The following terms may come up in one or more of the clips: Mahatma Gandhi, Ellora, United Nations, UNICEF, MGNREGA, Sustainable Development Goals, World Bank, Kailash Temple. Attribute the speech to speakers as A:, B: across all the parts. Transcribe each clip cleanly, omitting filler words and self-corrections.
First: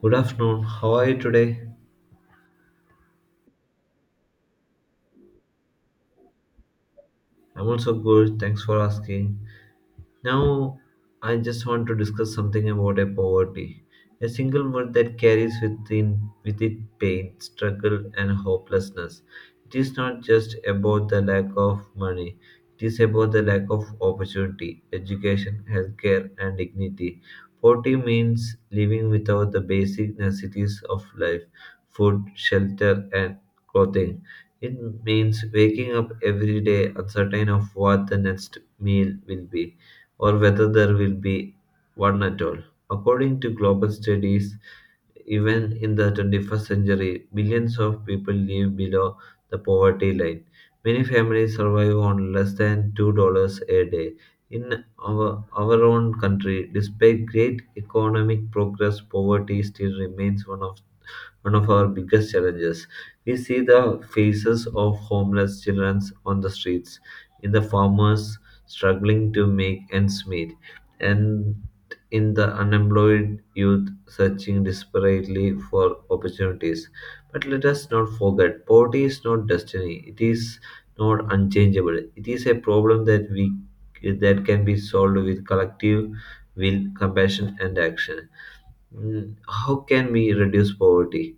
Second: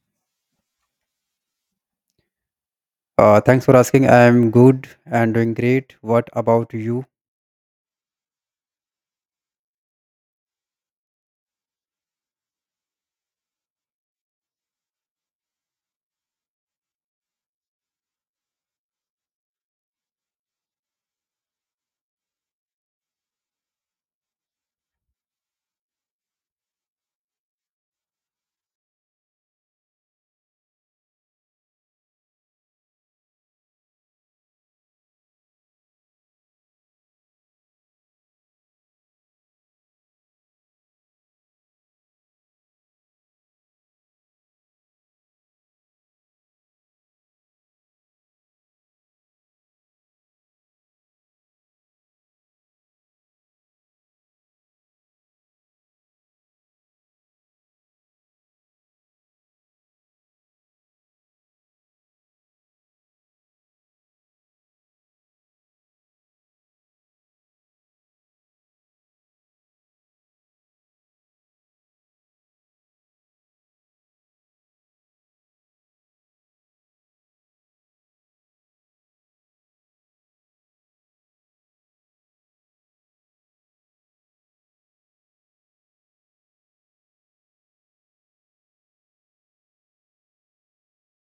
A: Good afternoon. How are you today?
B: Thanks for asking. I'm good and doing great. What about you?
A: I'm also good. Thanks for asking. Now, I just want to discuss something about a poverty, a single word that carries within with it pain, struggle, and hopelessness. It is not just about the lack of money; it is about the lack of opportunity, education, healthcare, and dignity. Poverty means living without the basic necessities of life: food, shelter, and clothing. It means waking up every day uncertain of what the next meal will be or whether there will be one at all. According to global studies, even in the 21st century, billions of people live below the poverty line. Many families survive on less than $2 a day. In our own country, despite great economic progress, poverty still remains one of our biggest challenges. We see the faces of homeless children on the streets, in the farmers struggling to make ends meet, and in the unemployed youth searching desperately for opportunities. But let us not forget poverty is not destiny, it is not unchangeable. It is a problem that we that can be solved with collective will, compassion, and action. How can we reduce poverty?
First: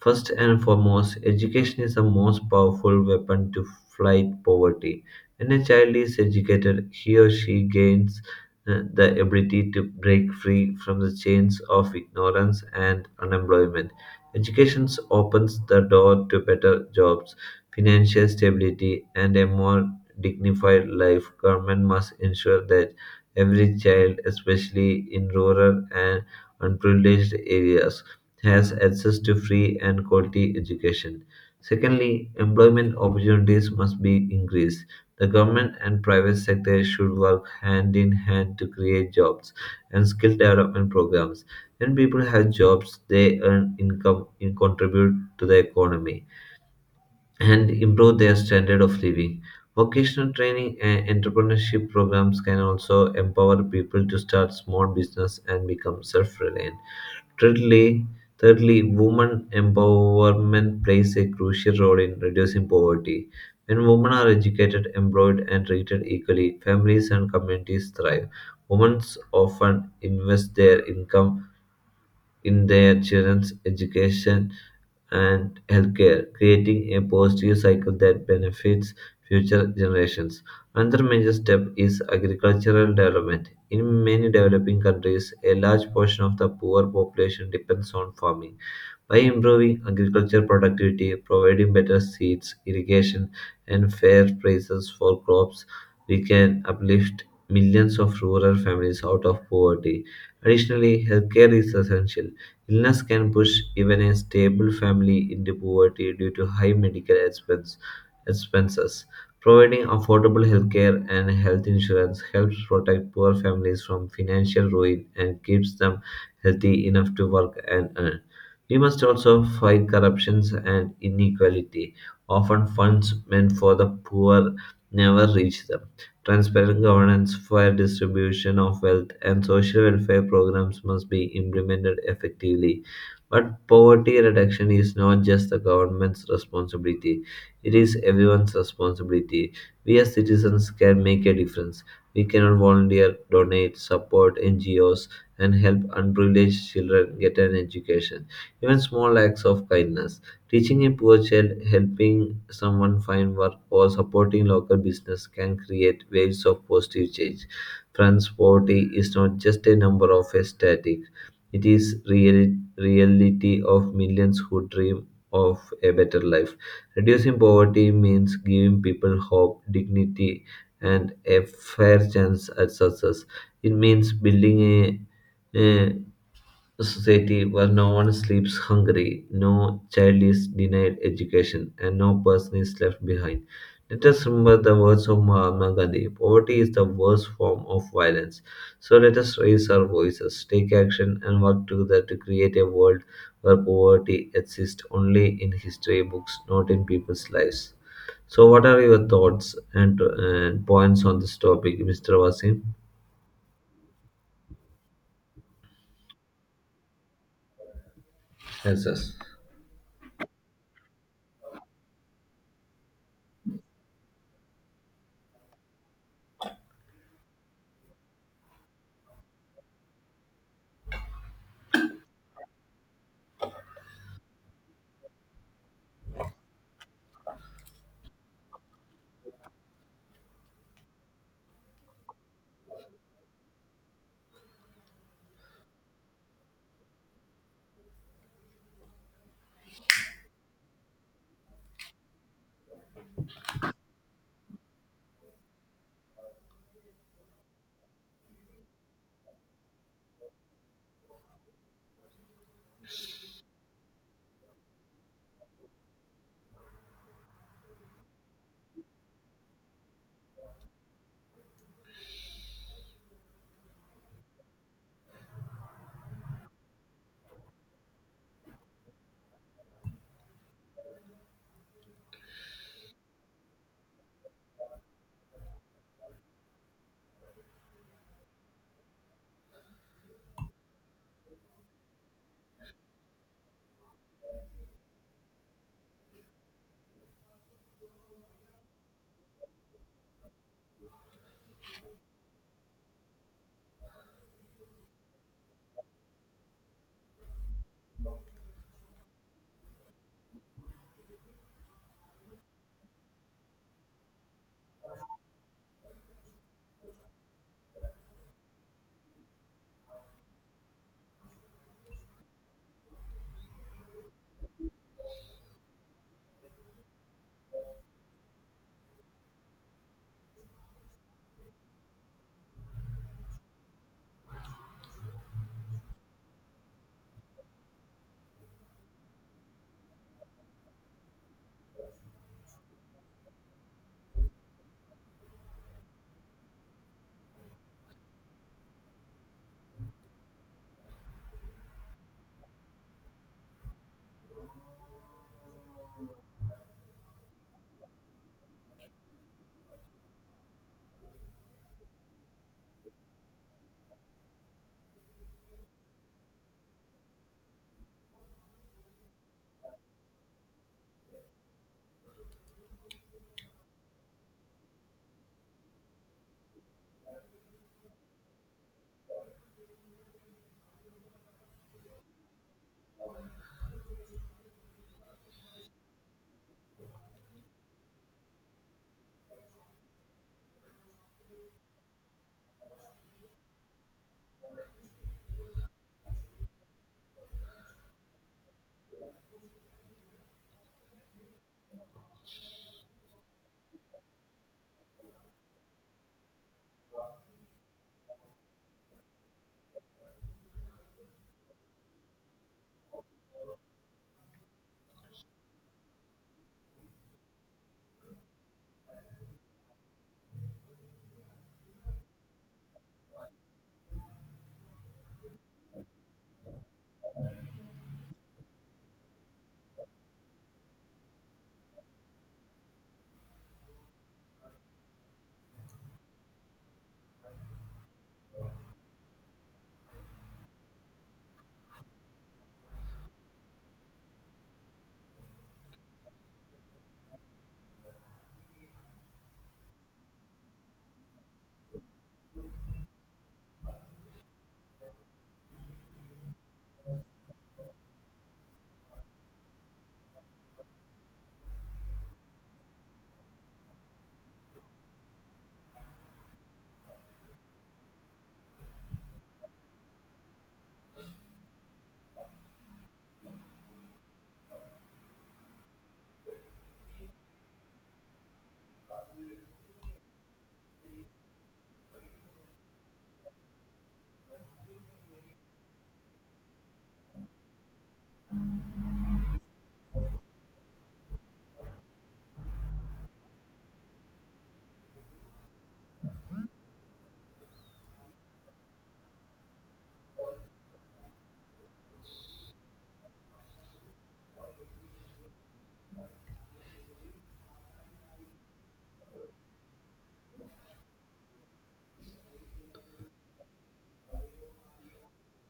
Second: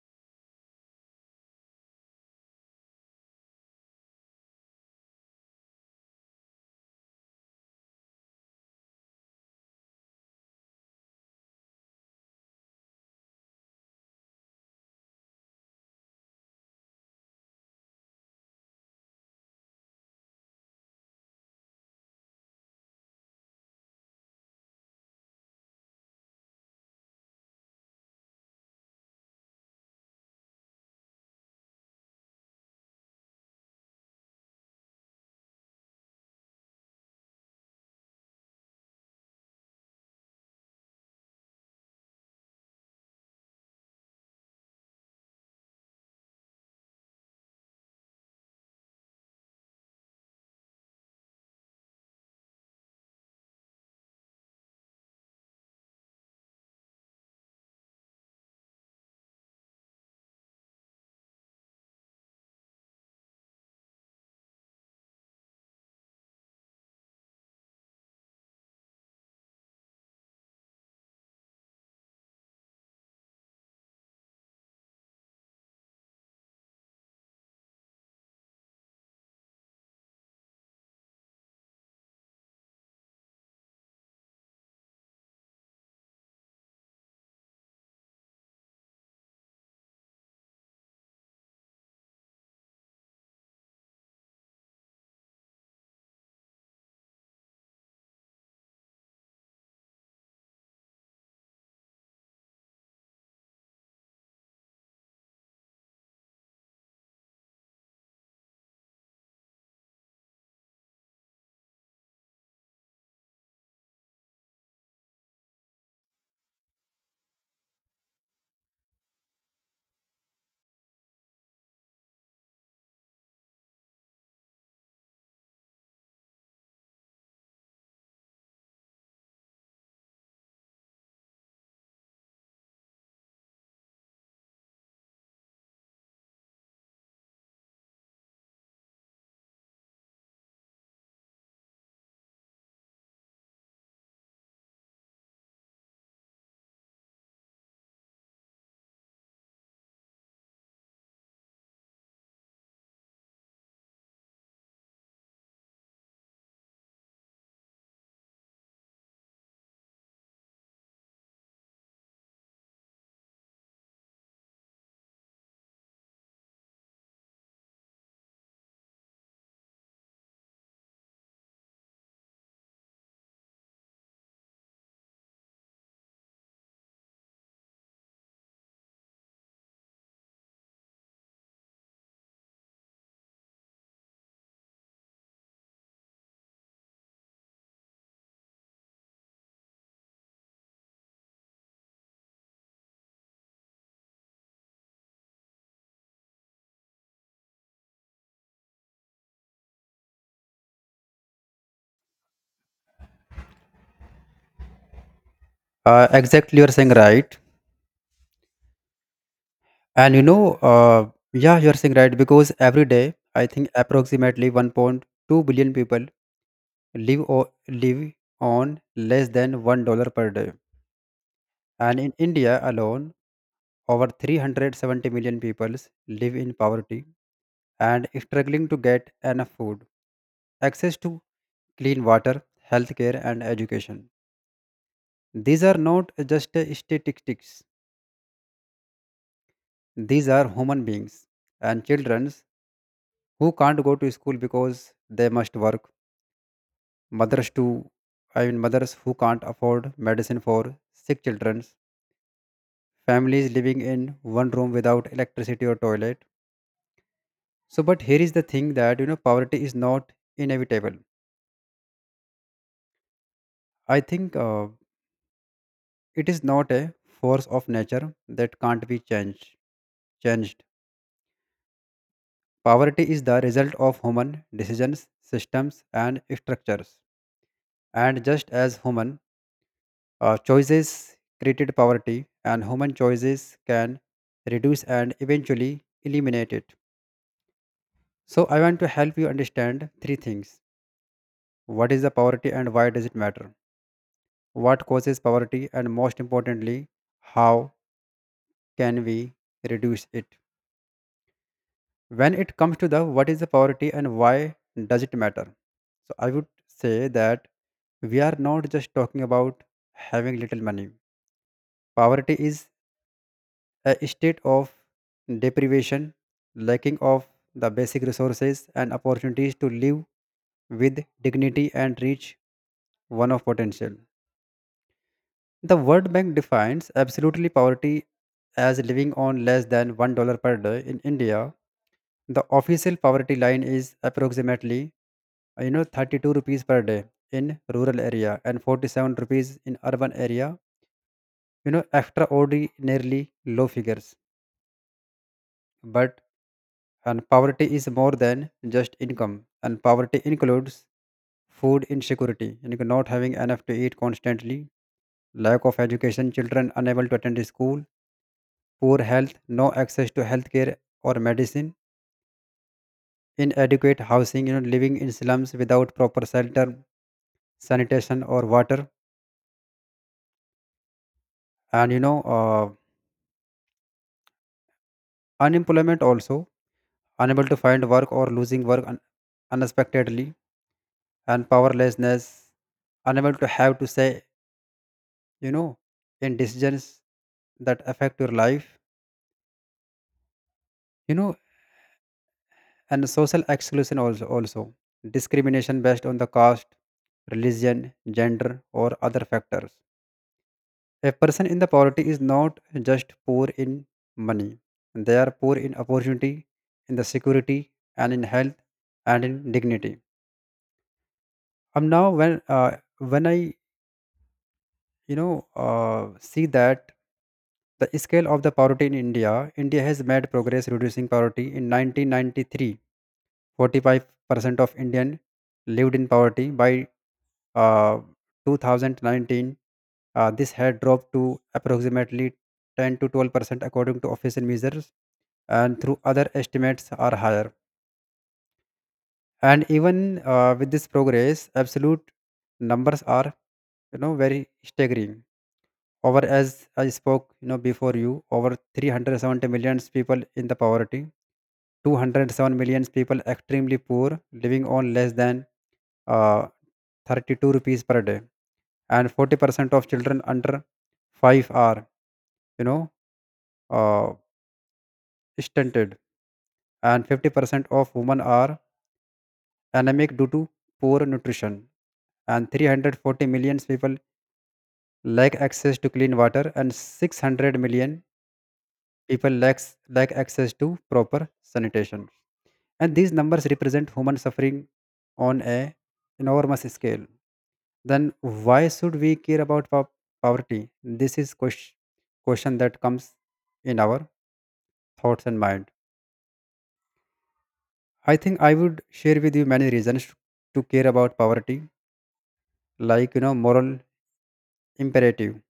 A: First and foremost, education is the most powerful weapon to fight poverty. When a child is educated, he or she gains the ability to break free from the chains of ignorance and unemployment. Education opens the door to better jobs, financial stability, and a more dignified life. Government must ensure that every child, especially in rural and unprivileged areas, has access to free and quality education. Secondly, employment opportunities must be increased. The government and private sector should work hand in hand to create jobs and skill development programs. When people have jobs, they earn income and contribute to the economy and improve their standard of living. Vocational training and entrepreneurship programs can also empower people to start small business and become self-reliant. Thirdly, thirdly, women empowerment plays a crucial role in reducing poverty. When women are educated, employed, and treated equally, families and communities thrive. Women often invest their income in their children's education and healthcare, creating a positive cycle that benefits future generations. Another major step is agricultural development. In many developing countries, a large portion of the poor population depends on farming. By improving agricultural productivity, providing better seeds, irrigation, and fair prices for crops, we can uplift millions of rural families out of poverty. Additionally, healthcare is essential. Illness can push even a stable family into poverty due to high expenses. Providing affordable healthcare and health insurance helps protect poor families from financial ruin and keeps them healthy enough to work and earn. We must also fight corruptions and inequality. Often funds meant for the poor never reach them. Transparent governance, fair distribution of wealth, and social welfare programs must be implemented effectively. But poverty reduction is not just the government's responsibility, it is everyone's responsibility. We as citizens can make a difference. We cannot volunteer, donate, support NGOs, and help unprivileged children get an education. Even small acts of kindness: teaching a poor child, helping someone find work, or supporting local business can create waves of positive change. Friends, poverty is not just a number of a static; it is reality of millions who dream of a better life. Reducing poverty means giving people hope, dignity, and a fair chance at success. It means building a, a a society where no one sleeps hungry, no child is denied education, and no person is left behind. Let us remember the words of Mahatma Gandhi: poverty is the worst form of violence. So let us raise our voices, take action, and work together to create a world where poverty exists only in history books, not in people's lives. So, what are your thoughts and points on this topic, Mr. Wasim?
B: Exactly, you're saying right.
A: Yes, yes.
B: And you know, you're saying right because every day, I think approximately 1.2 billion people live on less than $1 per day. And in India alone, over 370 million people live in poverty and struggling to get enough food, access to clean water, healthcare, and education. These are not just statistics, these are human beings and children who can't go to school because they must work. Mothers too, I mean mothers who can't afford medicine for sick children, families living in one room without electricity or toilet. So, but here is the thing that you know poverty is not inevitable. I think it is not a force of nature that can't be changed. Changed Poverty is the result of human decisions, systems, and structures. And just as human choices created poverty, and human choices can reduce and eventually eliminate it. So, I want to help you understand three things: what is the poverty and why does it matter? What causes poverty, and most importantly, how can we reduce it? When it comes to the what is the poverty and why does it matter, so I would say that we are not just talking about having little money. Poverty is a state of deprivation, lacking of the basic resources and opportunities to live with dignity and reach one of potential. The World Bank defines absolutely poverty as living on less than $1 per day. In India, the official poverty line is approximately, you know, 32 rupees per day in rural area and 47 rupees in urban area, you know, extraordinarily low figures. But and poverty is more than just income, and poverty includes food insecurity, you know, not having enough to eat constantly, lack of education, children unable to attend school, poor health, no access to healthcare or medicine, inadequate housing, you know, living in slums without proper shelter, sanitation, or water, and unemployment also, unable to find work or losing work unexpectedly, and powerlessness, unable to have to say, you know, in decisions that affect your life, you know, and social exclusion also, discrimination based on the caste, religion, gender, or other factors. A person in the poverty is not just poor in money; they are poor in opportunity, in the security, and in health, and in dignity. Now when I, you know, see that the scale of the poverty in India, India has made progress reducing poverty. In 1993, 45% of Indian lived in poverty. By uh, 2019, this had dropped to approximately 10 to 12% according to official measures, and through other estimates are higher. And even with this progress, absolute numbers are, you know, very staggering. Over, as I spoke, you know, before, you, over 370 million people in the poverty, 207 million people extremely poor living on less than uh, 32 rupees per day, and 40% of children under 5 are, you know uh, stunted, and 50% of women are anemic due to poor nutrition, and 340 million people lack access to clean water, and 600 million people lack access to proper sanitation. And these numbers represent human suffering on a enormous scale. Then why should we care about poverty? This is question that comes in our thoughts and mind. I think I would share with you many reasons to care about poverty, like, you know, moral imperative.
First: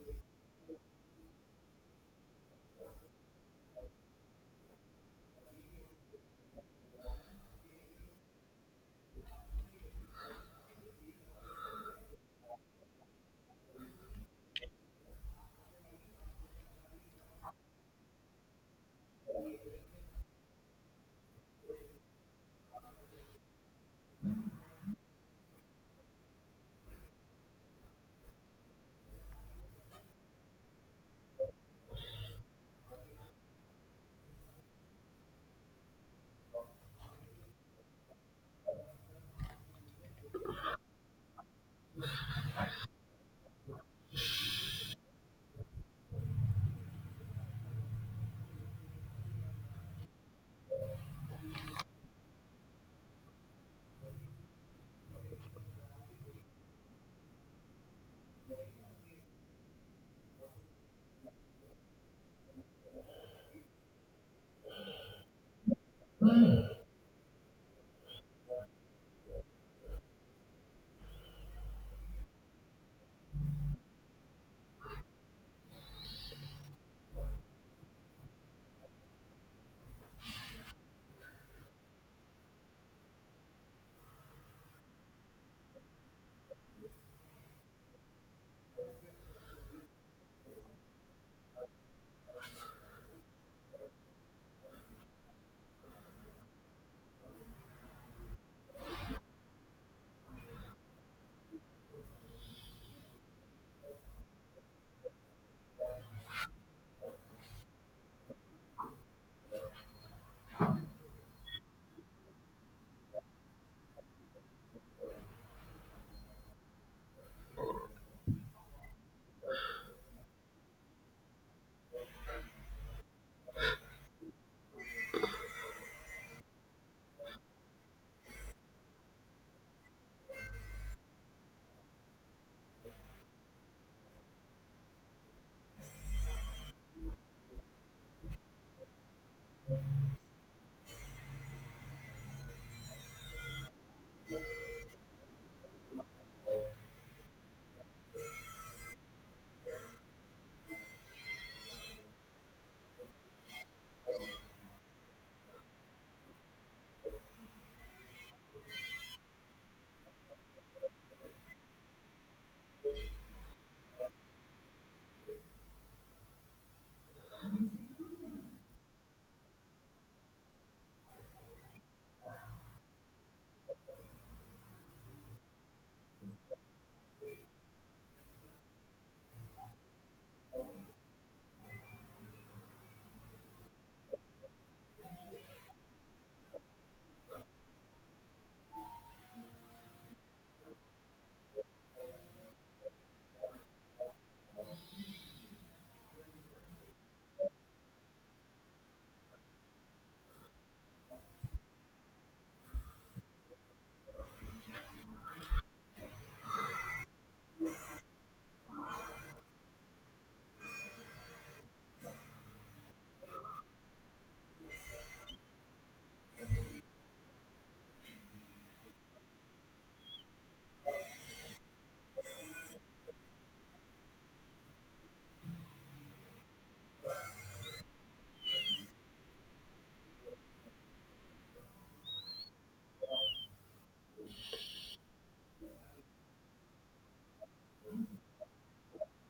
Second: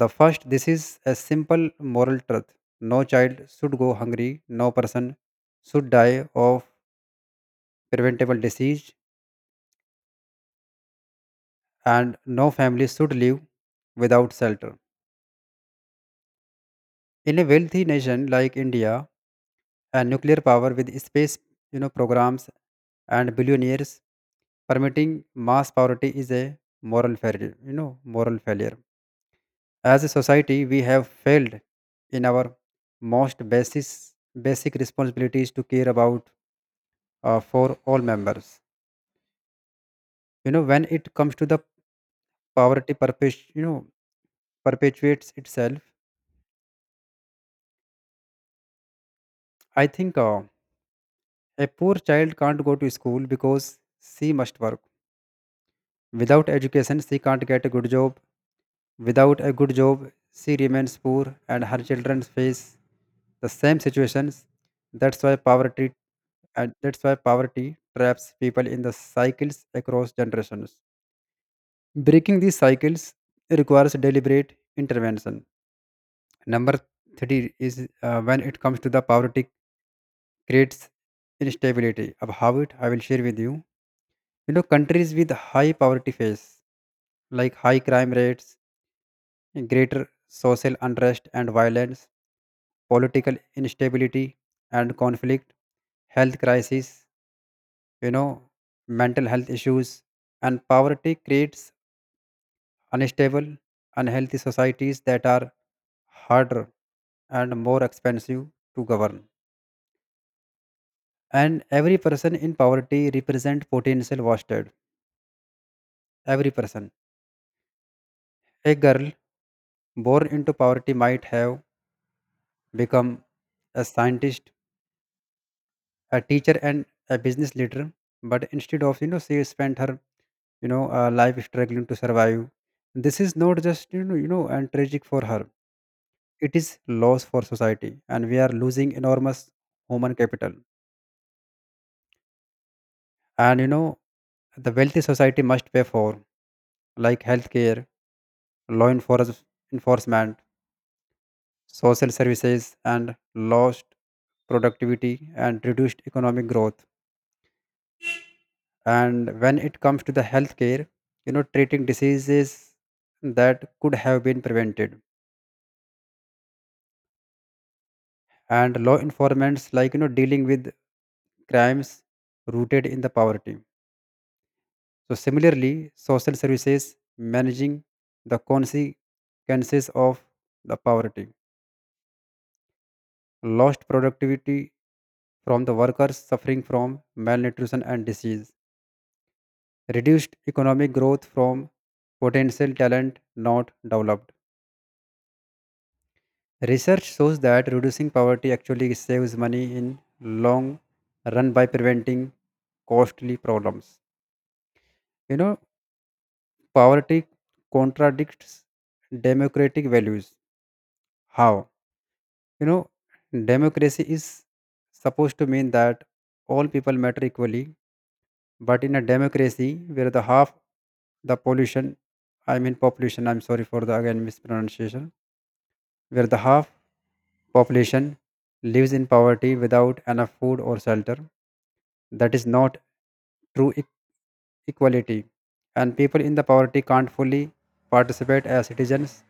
B: The first, this is a simple moral truth: no child should go hungry, no person should die of preventable disease, and no family should live without shelter. In a wealthy nation like India, and nuclear power with space, you know, programs and billionaires, permitting mass poverty is a moral failure, you know, moral failure. As a society, we have failed in our most basic responsibilities to care about, for all members. You know, when it comes to the poverty perpetuates itself, I think a poor child can't go to school because she must work. Without education, she can't get a good job. Without a good job, she remains poor and her children face the same situations. That's why poverty that's why poverty traps people in the cycles across generations. Breaking these cycles requires deliberate intervention. Number three is, when it comes to the poverty creates instability. About it, I will share with you. You know, countries with high poverty face like high crime rates, greater social unrest and violence, political instability and conflict, health crisis, you know, mental health issues, and poverty creates unstable, unhealthy societies that are harder and more expensive to govern. And every person in poverty represent potential wasted. Every person, a girl born into poverty might have become a scientist, a teacher, and a business leader. But instead of, you know, she spent her, you know, life struggling to survive. This is not just, you know, and tragic for her. It is loss for society, and we are losing enormous human capital. And, you know, the wealthy society must pay for like healthcare, law enforcement, social services, and lost productivity and reduced economic growth. And when it comes to the healthcare, you know, treating diseases that could have been prevented, and law enforcements, like, you know, dealing with crimes rooted in the poverty, so similarly social services managing the consequences of the poverty, lost productivity from the workers suffering from malnutrition and disease, reduced economic growth from potential talent not developed. Research shows that reducing poverty actually saves money in long run by preventing costly problems. You know, poverty contradicts democratic values. How? You know, democracy is supposed to mean that all people matter equally, but in a democracy where the half the pollution, I mean population, I'm sorry for the again mispronunciation, where the half population lives in poverty without enough food or shelter, that is not true equality, and people in the poverty can't fully participate as citizens.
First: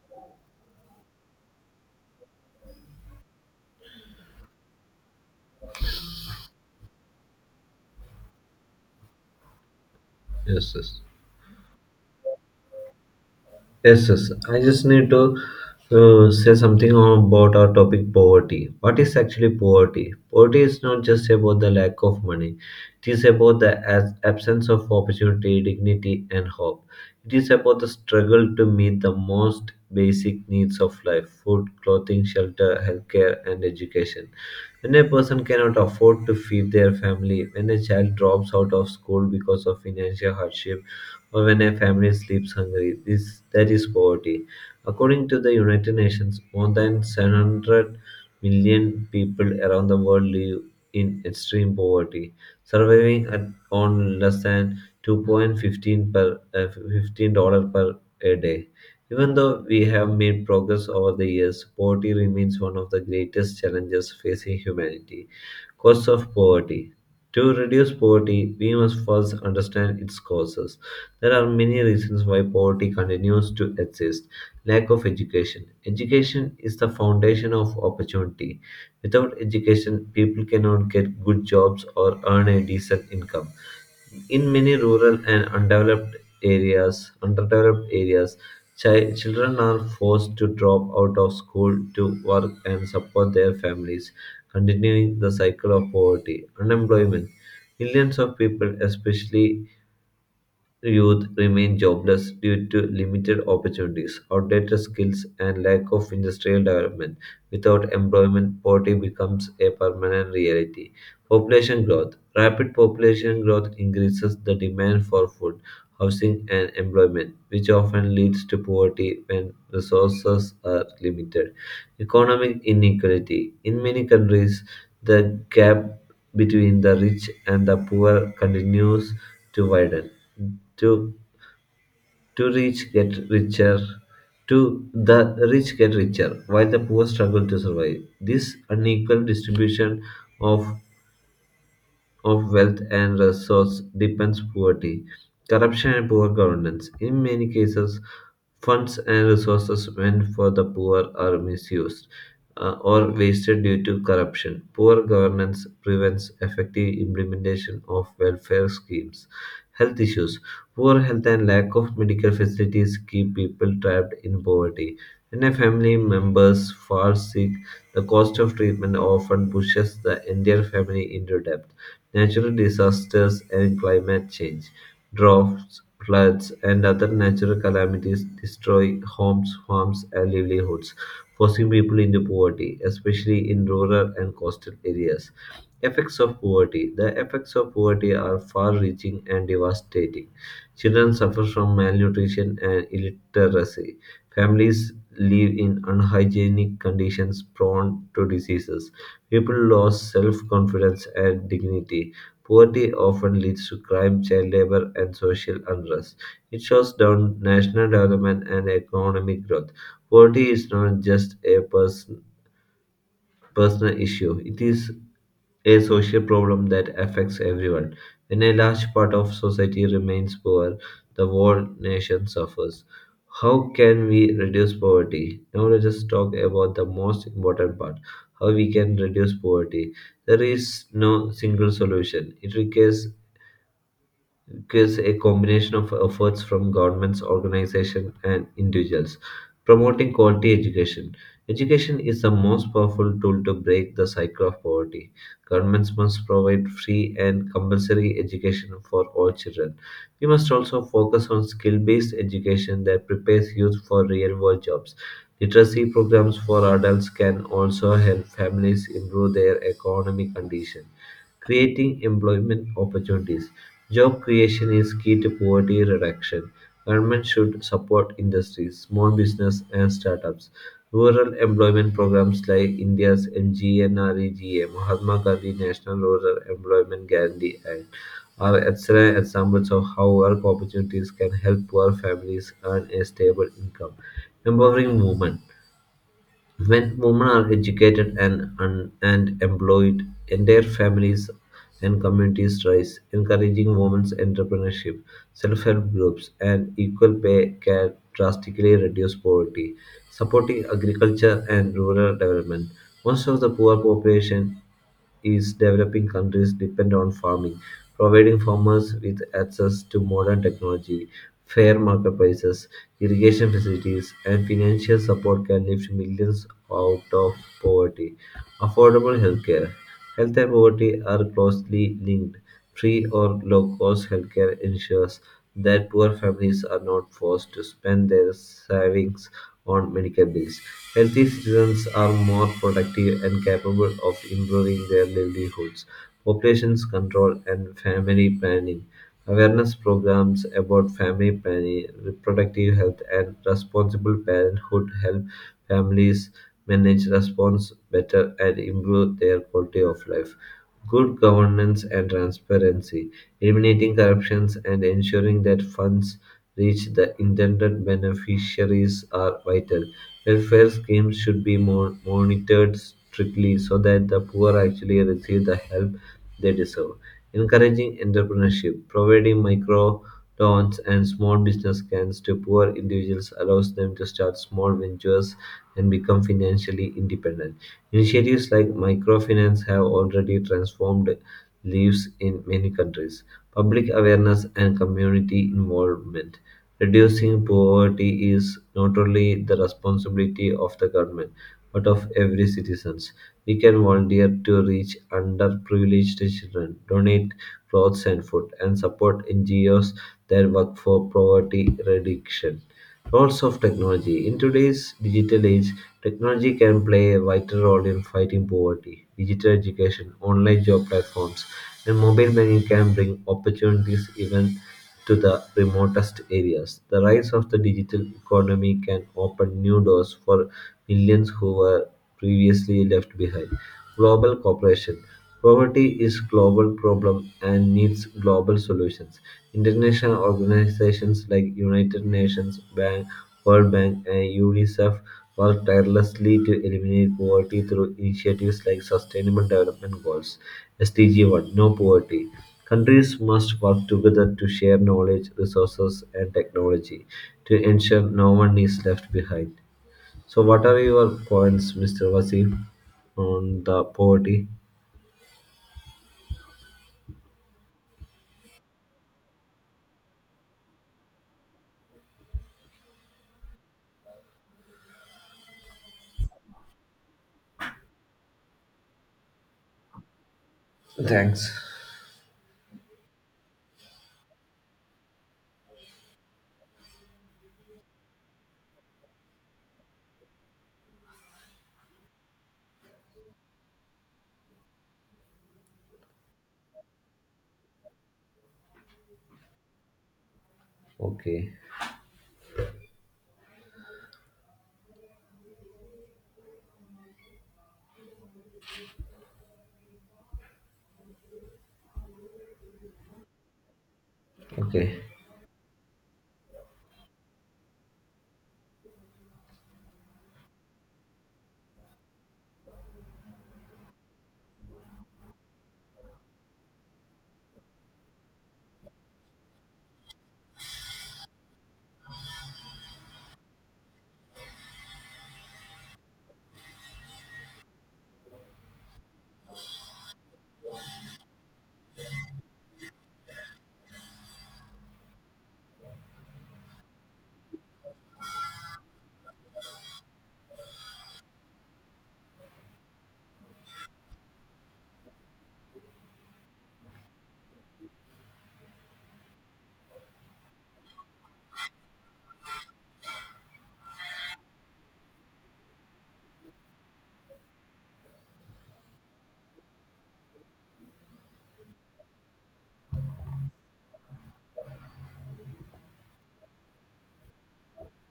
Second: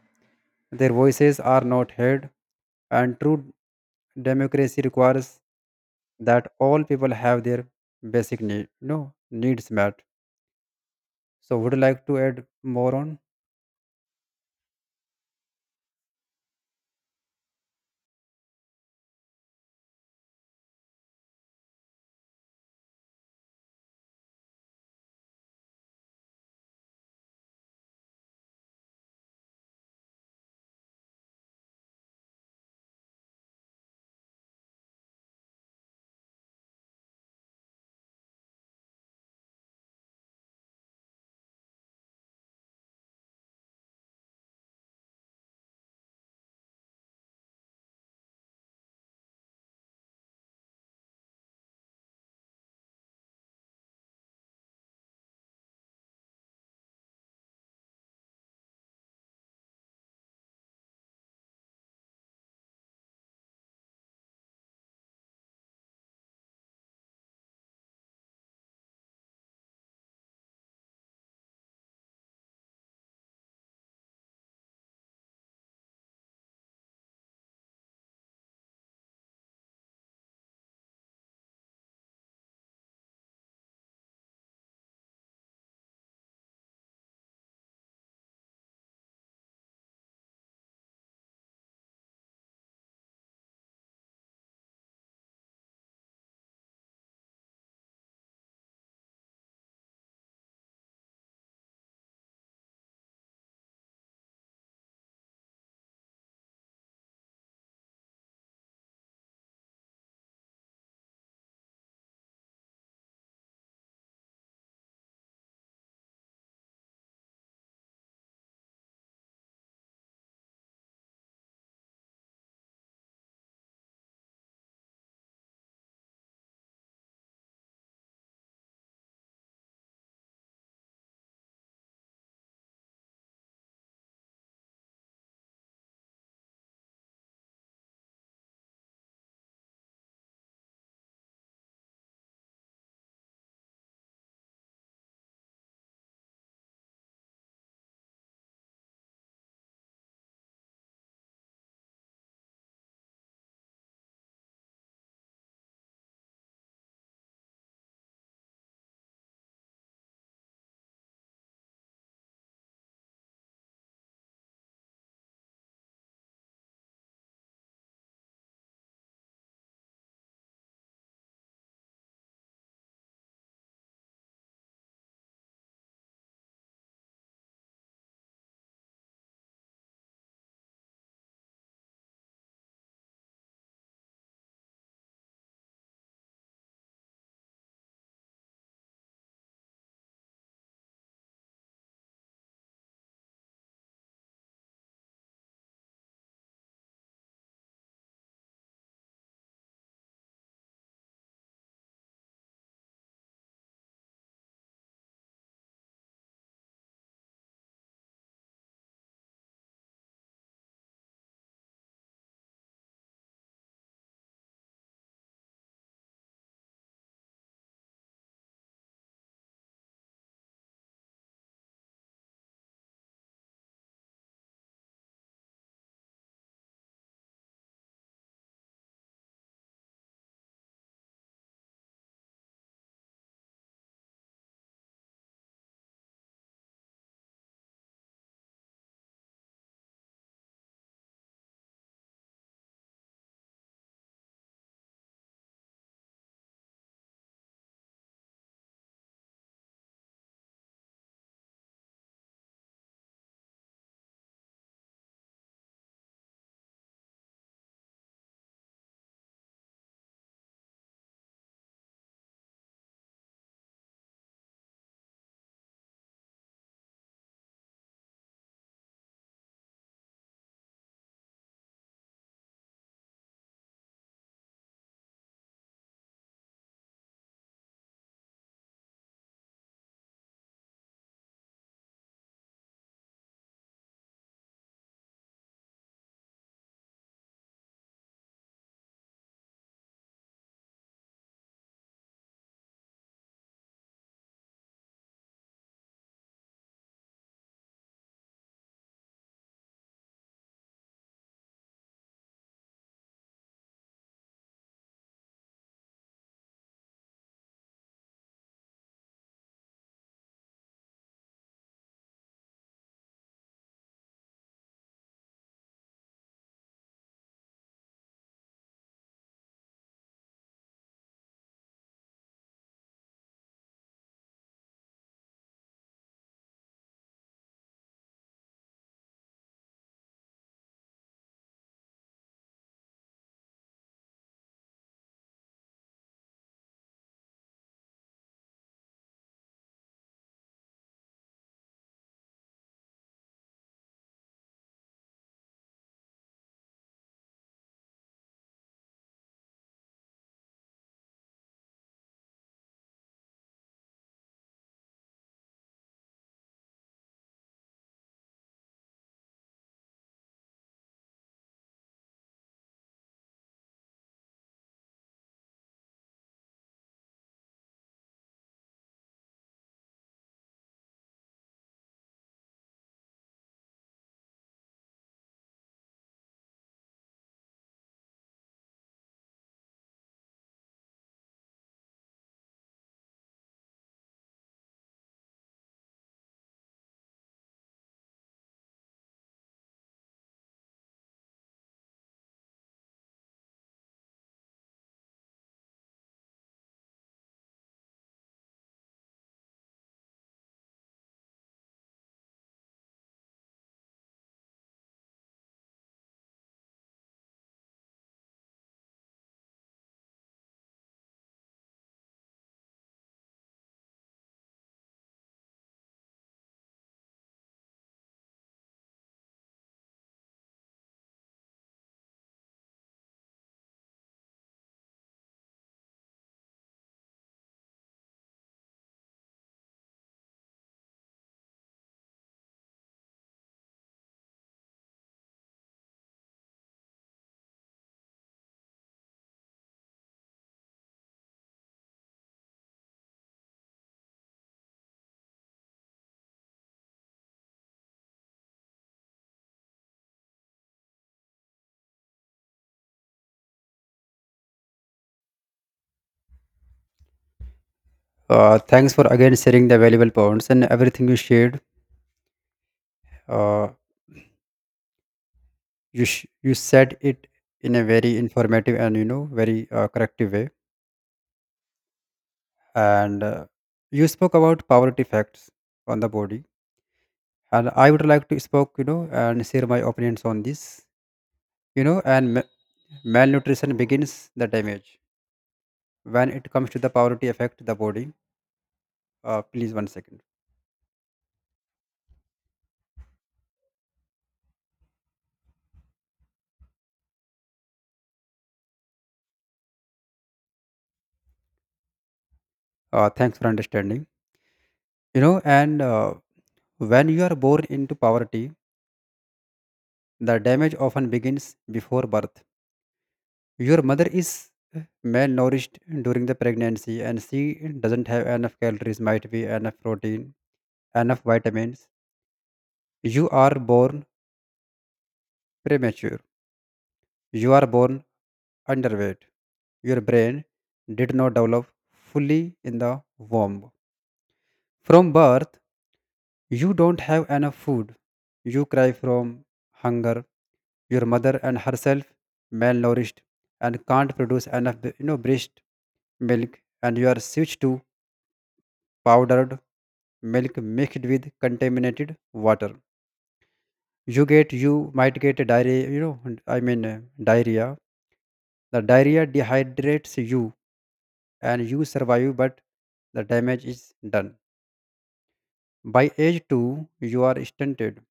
B: Their voices are not heard, and true democracy requires that all people have their basic need, no needs met.
A: Yes, yes.
B: So, would you like to add more on?
A: Yes, yes. I just need to say something about our topic poverty. What is actually poverty? Poverty is not just about the lack of money, it is about the absence of opportunity, dignity, and hope. It is about the struggle to meet the most basic needs of life: food, clothing, shelter, healthcare, and education. When a person cannot afford to feed their family, when a child drops out of school because of financial hardship, or when a family sleeps hungry, this that is poverty. According to the United Nations, more than 700 million people around the world live in extreme poverty, surviving at on less than 2.15 per $15 per a day. Even though we have made progress over the years, poverty remains one of the greatest challenges facing humanity. Cause of poverty. To reduce poverty, we must first understand its causes. There are many reasons why poverty continues to exist. Lack of education. Education is the foundation of opportunity. Without education, people cannot get good jobs or earn a decent income in many rural and undeveloped areas, underdeveloped areas, children are forced to drop out of school to work and support their families, continuing the cycle of poverty, unemployment. Millions of people, especially youth, remain jobless due to limited opportunities, outdated skills, and lack of industrial development. Without employment, poverty becomes a permanent reality. Population growth. Rapid population growth increases the demand for food, housing, and employment, which often leads to poverty when resources are limited. Economic inequality. In many countries, the gap between the rich and the poor continues to widen. To, to rich get richer, to the rich get richer, while the poor struggle to survive. This unequal distribution of of wealth and resource depends poverty, corruption, and poor governance. In many cases, funds and resources meant for the poor are misused or wasted due to corruption. Poor governance prevents effective implementation of welfare schemes. Health issues. Poor health and lack of medical facilities keep people trapped in poverty. When a family member falls sick, the cost of treatment often pushes the entire family into debt. Natural disasters and climate change, droughts, floods, and other natural calamities destroy homes, farms, and livelihoods, forcing people into poverty, especially in rural and coastal areas. Effects of poverty. The effects of poverty are far reaching and devastating. Children suffer from malnutrition and illiteracy. Families live in unhygienic conditions prone to diseases. People lose self confidence and dignity. Poverty often leads to crime, child labor, and social unrest. It shows down national development and economic growth. Poverty is not just a personal issue. It is a social problem that affects everyone. When a large part of society remains poor, the whole nation suffers. How can we reduce poverty? Now let us talk about the most important part: how we can reduce poverty. There is no single solution. It requires a combination of efforts from governments, organizations, and individuals. Promoting quality education. Education is the most powerful tool to break the cycle of poverty. Governments must provide free and compulsory education for all children. We must also focus on skill based education that prepares youth for real world jobs. Literacy programs for adults can also help families improve their economic condition. Creating employment opportunities. Job creation is key to poverty reduction. Government should support industries, small business, and startups. Rural employment programs like India's MGNREGA, Mahatma Gandhi National Rural Employment Guarantee Act, are excellent examples of how work opportunities can help poor families earn a stable income. Empowering women. When women are educated and employed, entire families and communities rise, encouraging women's entrepreneurship, self help groups, and equal pay can drastically reduce poverty, supporting agriculture and rural development. Most of the poor population East developing countries depend on farming, providing farmers with access to modern technology, fair market prices, irrigation facilities, and financial support can lift millions out of poverty. Affordable healthcare. Health and poverty are closely linked. Free or low cost healthcare ensures that poor families are not forced to spend their savings on medical bills. Healthy citizens are more productive and capable of improving their livelihoods. Populations control and family planning. Awareness programs about family planning, reproductive health, and responsible parenthood help families manage response better and improve their quality of life. Good governance and transparency, eliminating corruptions and ensuring that funds reach the intended beneficiaries are vital. Welfare schemes should be monitored strictly so that the poor actually receive the help they deserve, encouraging entrepreneurship, providing microloans and small business grants to poor individuals allows them to start small ventures and become financially independent. Initiatives like microfinance have already transformed lives in many countries. Public awareness and community involvement. Reducing poverty is not only the responsibility of the government, but of every citizen. We can volunteer to reach underprivileged children, donate clothes and food, and support NGOs that work for poverty reduction. Roles of technology. In today's digital age, technology can play a vital role in fighting poverty. Digital education, online job platforms, and mobile banking can bring opportunities even to the remotest areas. The rise of the digital economy can open new doors for millions who were previously left behind. Global cooperation. Poverty is global problem and needs global solutions. International organizations like United Nations, Bank, World Bank, and UNICEF work tirelessly to eliminate poverty through initiatives like Sustainable Development Goals (SDG 1), No Poverty. Countries must work together to share knowledge, resources, and technology to ensure no one is left behind. So, what are your points, Mr. Wasim, on the poverty?
B: Thanks for again sharing the valuable points and everything you shared. Uh, you said it in a very informative and, you know, very corrective way.
A: Thanks.
B: And you spoke about poverty facts on the body, and I would like to spoke, you know, and share my opinions on this, you know. And malnutrition begins the damage when it comes to the poverty affect the body. Please one second.
A: Okay,
B: Thanks for understanding.
A: okay.
B: You know, and when you are born into poverty, the damage often begins before birth. Your mother is, malnourished during the pregnancy, and she doesn't have enough calories, might be enough protein, enough vitamins. You are born premature. You are born underweight. Your brain did not develop fully in the womb. From birth, you don't have enough food. You cry from hunger. Your mother and herself malnourished and can't produce enough, you know, breast milk, and you are switched to powdered milk mixed with contaminated water. You get, you might get a diarrhea, you know, I mean diarrhea, the diarrhea dehydrates you, and you survive, but the damage is done. By age 2, you are stunted,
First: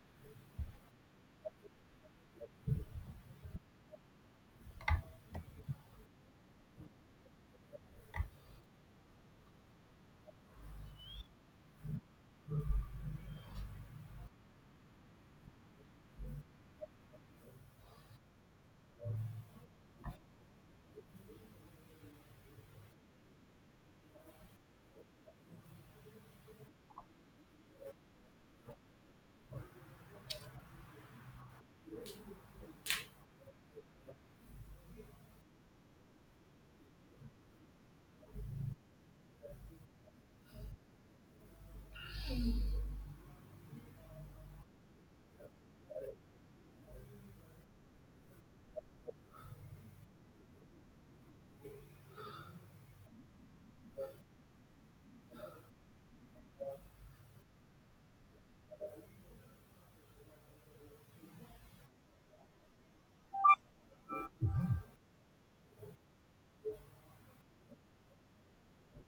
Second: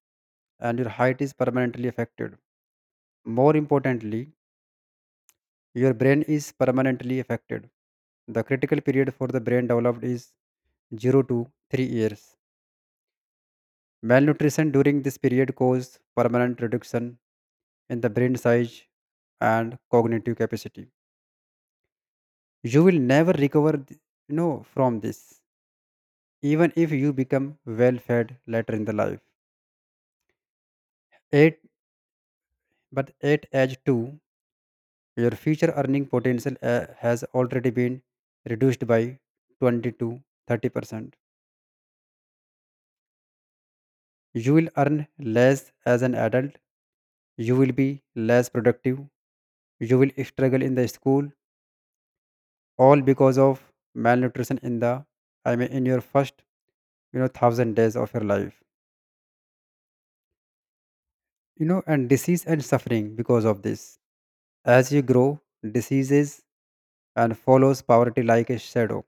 B: and your height is permanently affected. More importantly, your brain is permanently affected. The critical period for the brain developed is 0 to 3 years. Malnutrition during this period causes permanent reduction in the brain size and cognitive capacity. You will never recover, you know, from this, even if you become well-fed later in the life. Eight, but at age two, your future earning potential has already been reduced by 20 to 30%. You will earn less as an adult. You will be less productive. You will struggle in the school, all because of malnutrition in the, I mean, in your first, you know, thousand days of your life. You know, and disease and suffering because of this, as you grow, diseases and follows poverty like a shadow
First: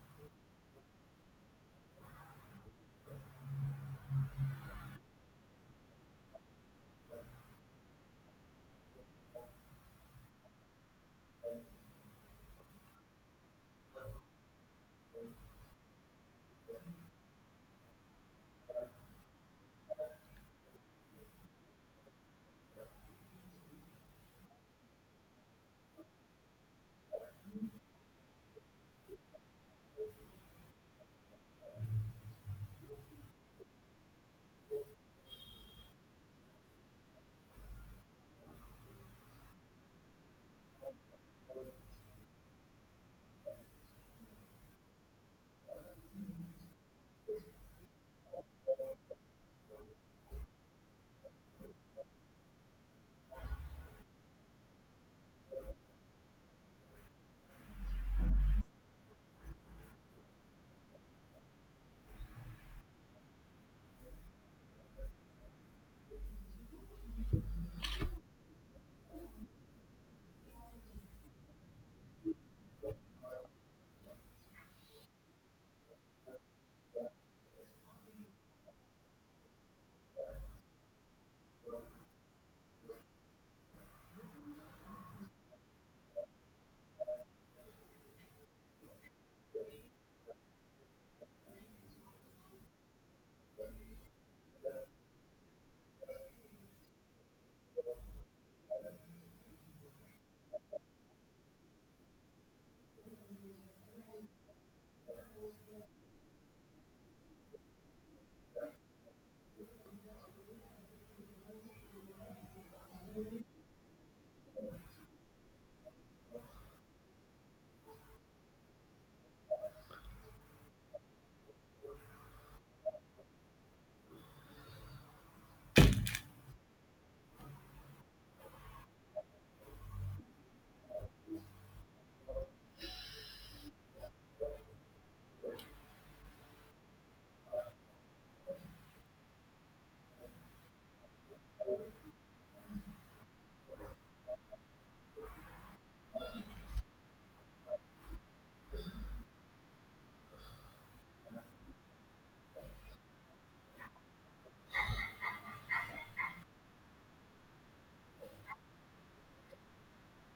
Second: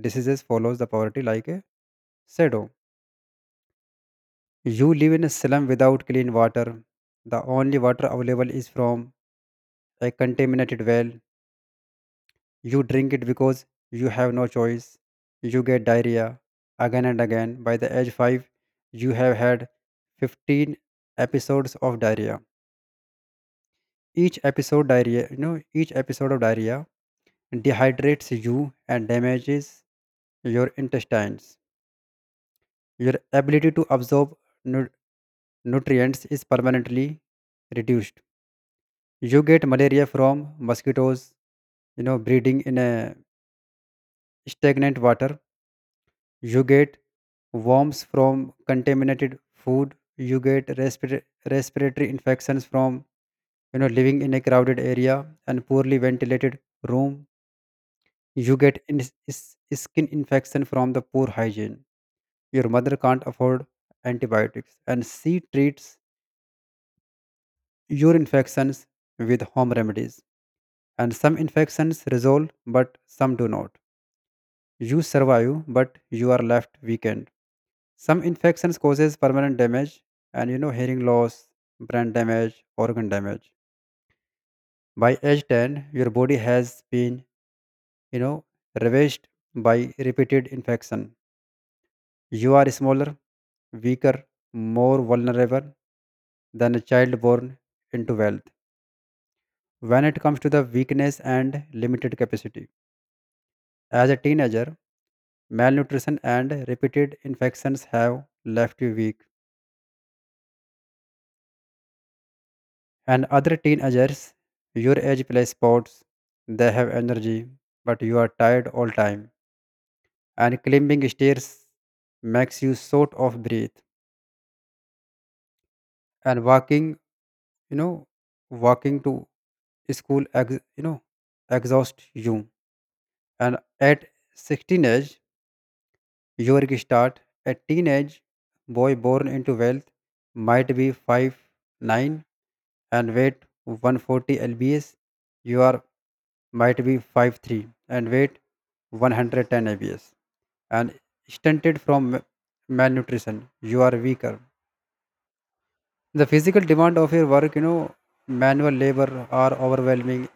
B: diseases follows the poverty like a shadow. You live in a slum without clean water. The only water available is from a contaminated well. You drink it because you have no choice. You get diarrhea again and again. By the age 5, you have had 15 episodes of diarrhea. Each episode diarrhea you know each episode of diarrhea dehydrates you and damages your intestines. Your ability to absorb nu- nutrients is permanently reduced. You get malaria from mosquitoes, you know, breeding in a stagnant water. You get worms from contaminated food. You get respiratory infections from, you know, living in a crowded area and poorly ventilated room. You get skin infection from the poor hygiene. Your mother can't afford antibiotics, and she treats your infections with home remedies. And some infections resolve, but some do not. You survive, but you are left weakened. Some infections causes permanent damage, and, you know, hearing loss, brain damage, organ damage. By age 10, your body has been, you know, ravaged by repeated infection. You are smaller, weaker, more vulnerable than a child born into wealth. When it comes to the weakness and limited capacity. As a teenager, malnutrition and repeated infections have left you weak. And other teenagers, your age play sports, they have energy, but you are tired all time. And climbing stairs makes you sort of breathe. And walking, you know, walking to school, exhausts you. And at 16 age, your start a teenage boy born into wealth might be 5'9" and weight 140 lbs. You are might be 5'3" and weight 110 lbs. And stunted from malnutrition, you are weaker. The physical demand of your work, you know, manual labor are overwhelming.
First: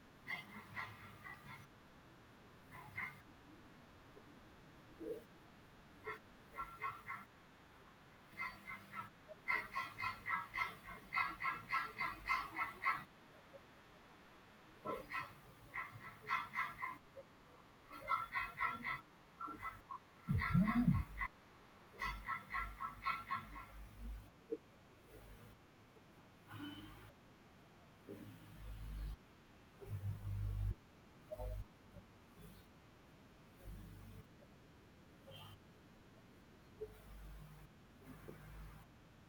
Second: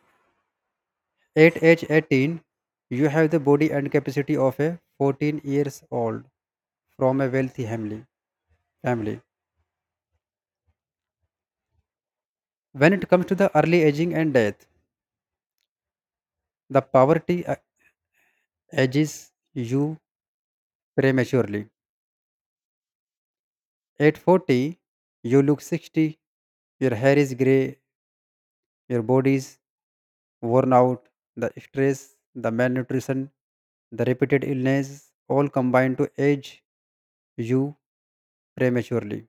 B: At age 18, you have the body and capacity of a 14 years old from a wealthy family. family. When it comes to the early aging and death, the poverty ages you prematurely. At 40, you look 60, your hair is gray, your body is worn out, the stress, the malnutrition, the repeated illness all combine to age you prematurely.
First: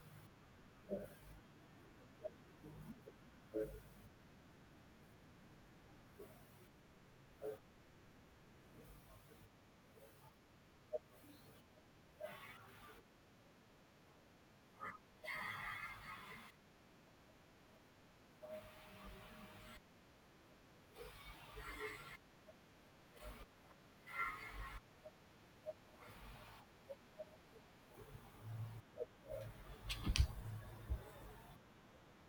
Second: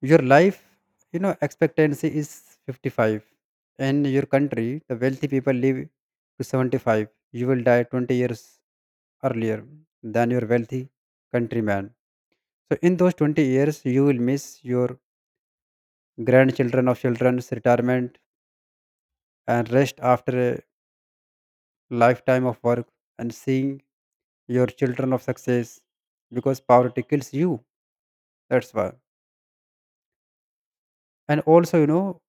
B: Your life, you know, expectancy is 55. In your country, the wealthy people live to 75. You will die 20 years earlier than your wealthy countryman. So in those 20 years, you will miss your grandchildren of children's retirement and rest after a lifetime of work and seeing your children of success because poverty kills you. That's why. And also, you know,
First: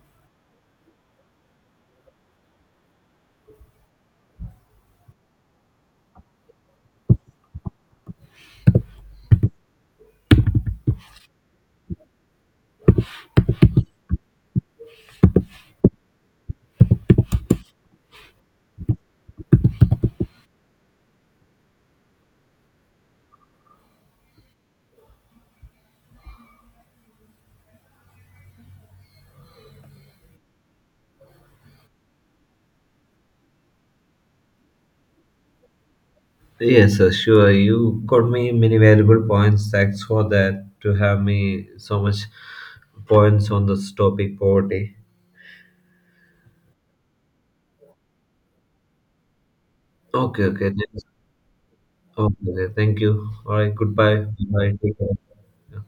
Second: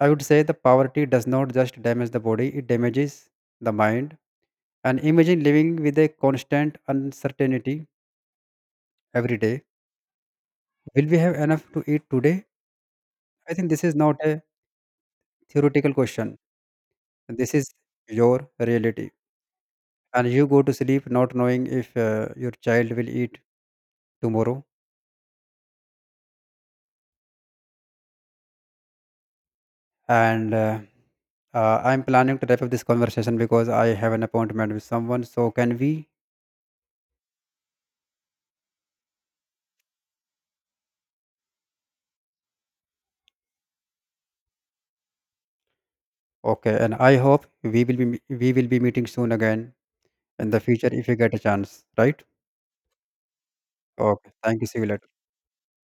B: I would say the poverty does not just damage the body, it damages the mind. And imagine living with a constant uncertainty every day. Will we have enough to eat today? I think this is not a theoretical question. This is your reality. And you go to sleep not knowing if, your child will eat tomorrow. And I'm planning to wrap up this conversation because I have an appointment with someone. So can we?
A: Yes, sir, sure. You got me many valuable points. Thanks for that to have me so much points on this topic poverty.
B: Okay. And I hope we will be meeting soon again
A: Okay,
B: in the
A: okay.
B: future
A: Thanks.
B: if you get a chance. Right?
A: Okay, okay, thank you. All right, goodbye.
B: Okay. Thank you.
A: Bye.
B: See you
A: Take
B: later.
A: care. Yeah.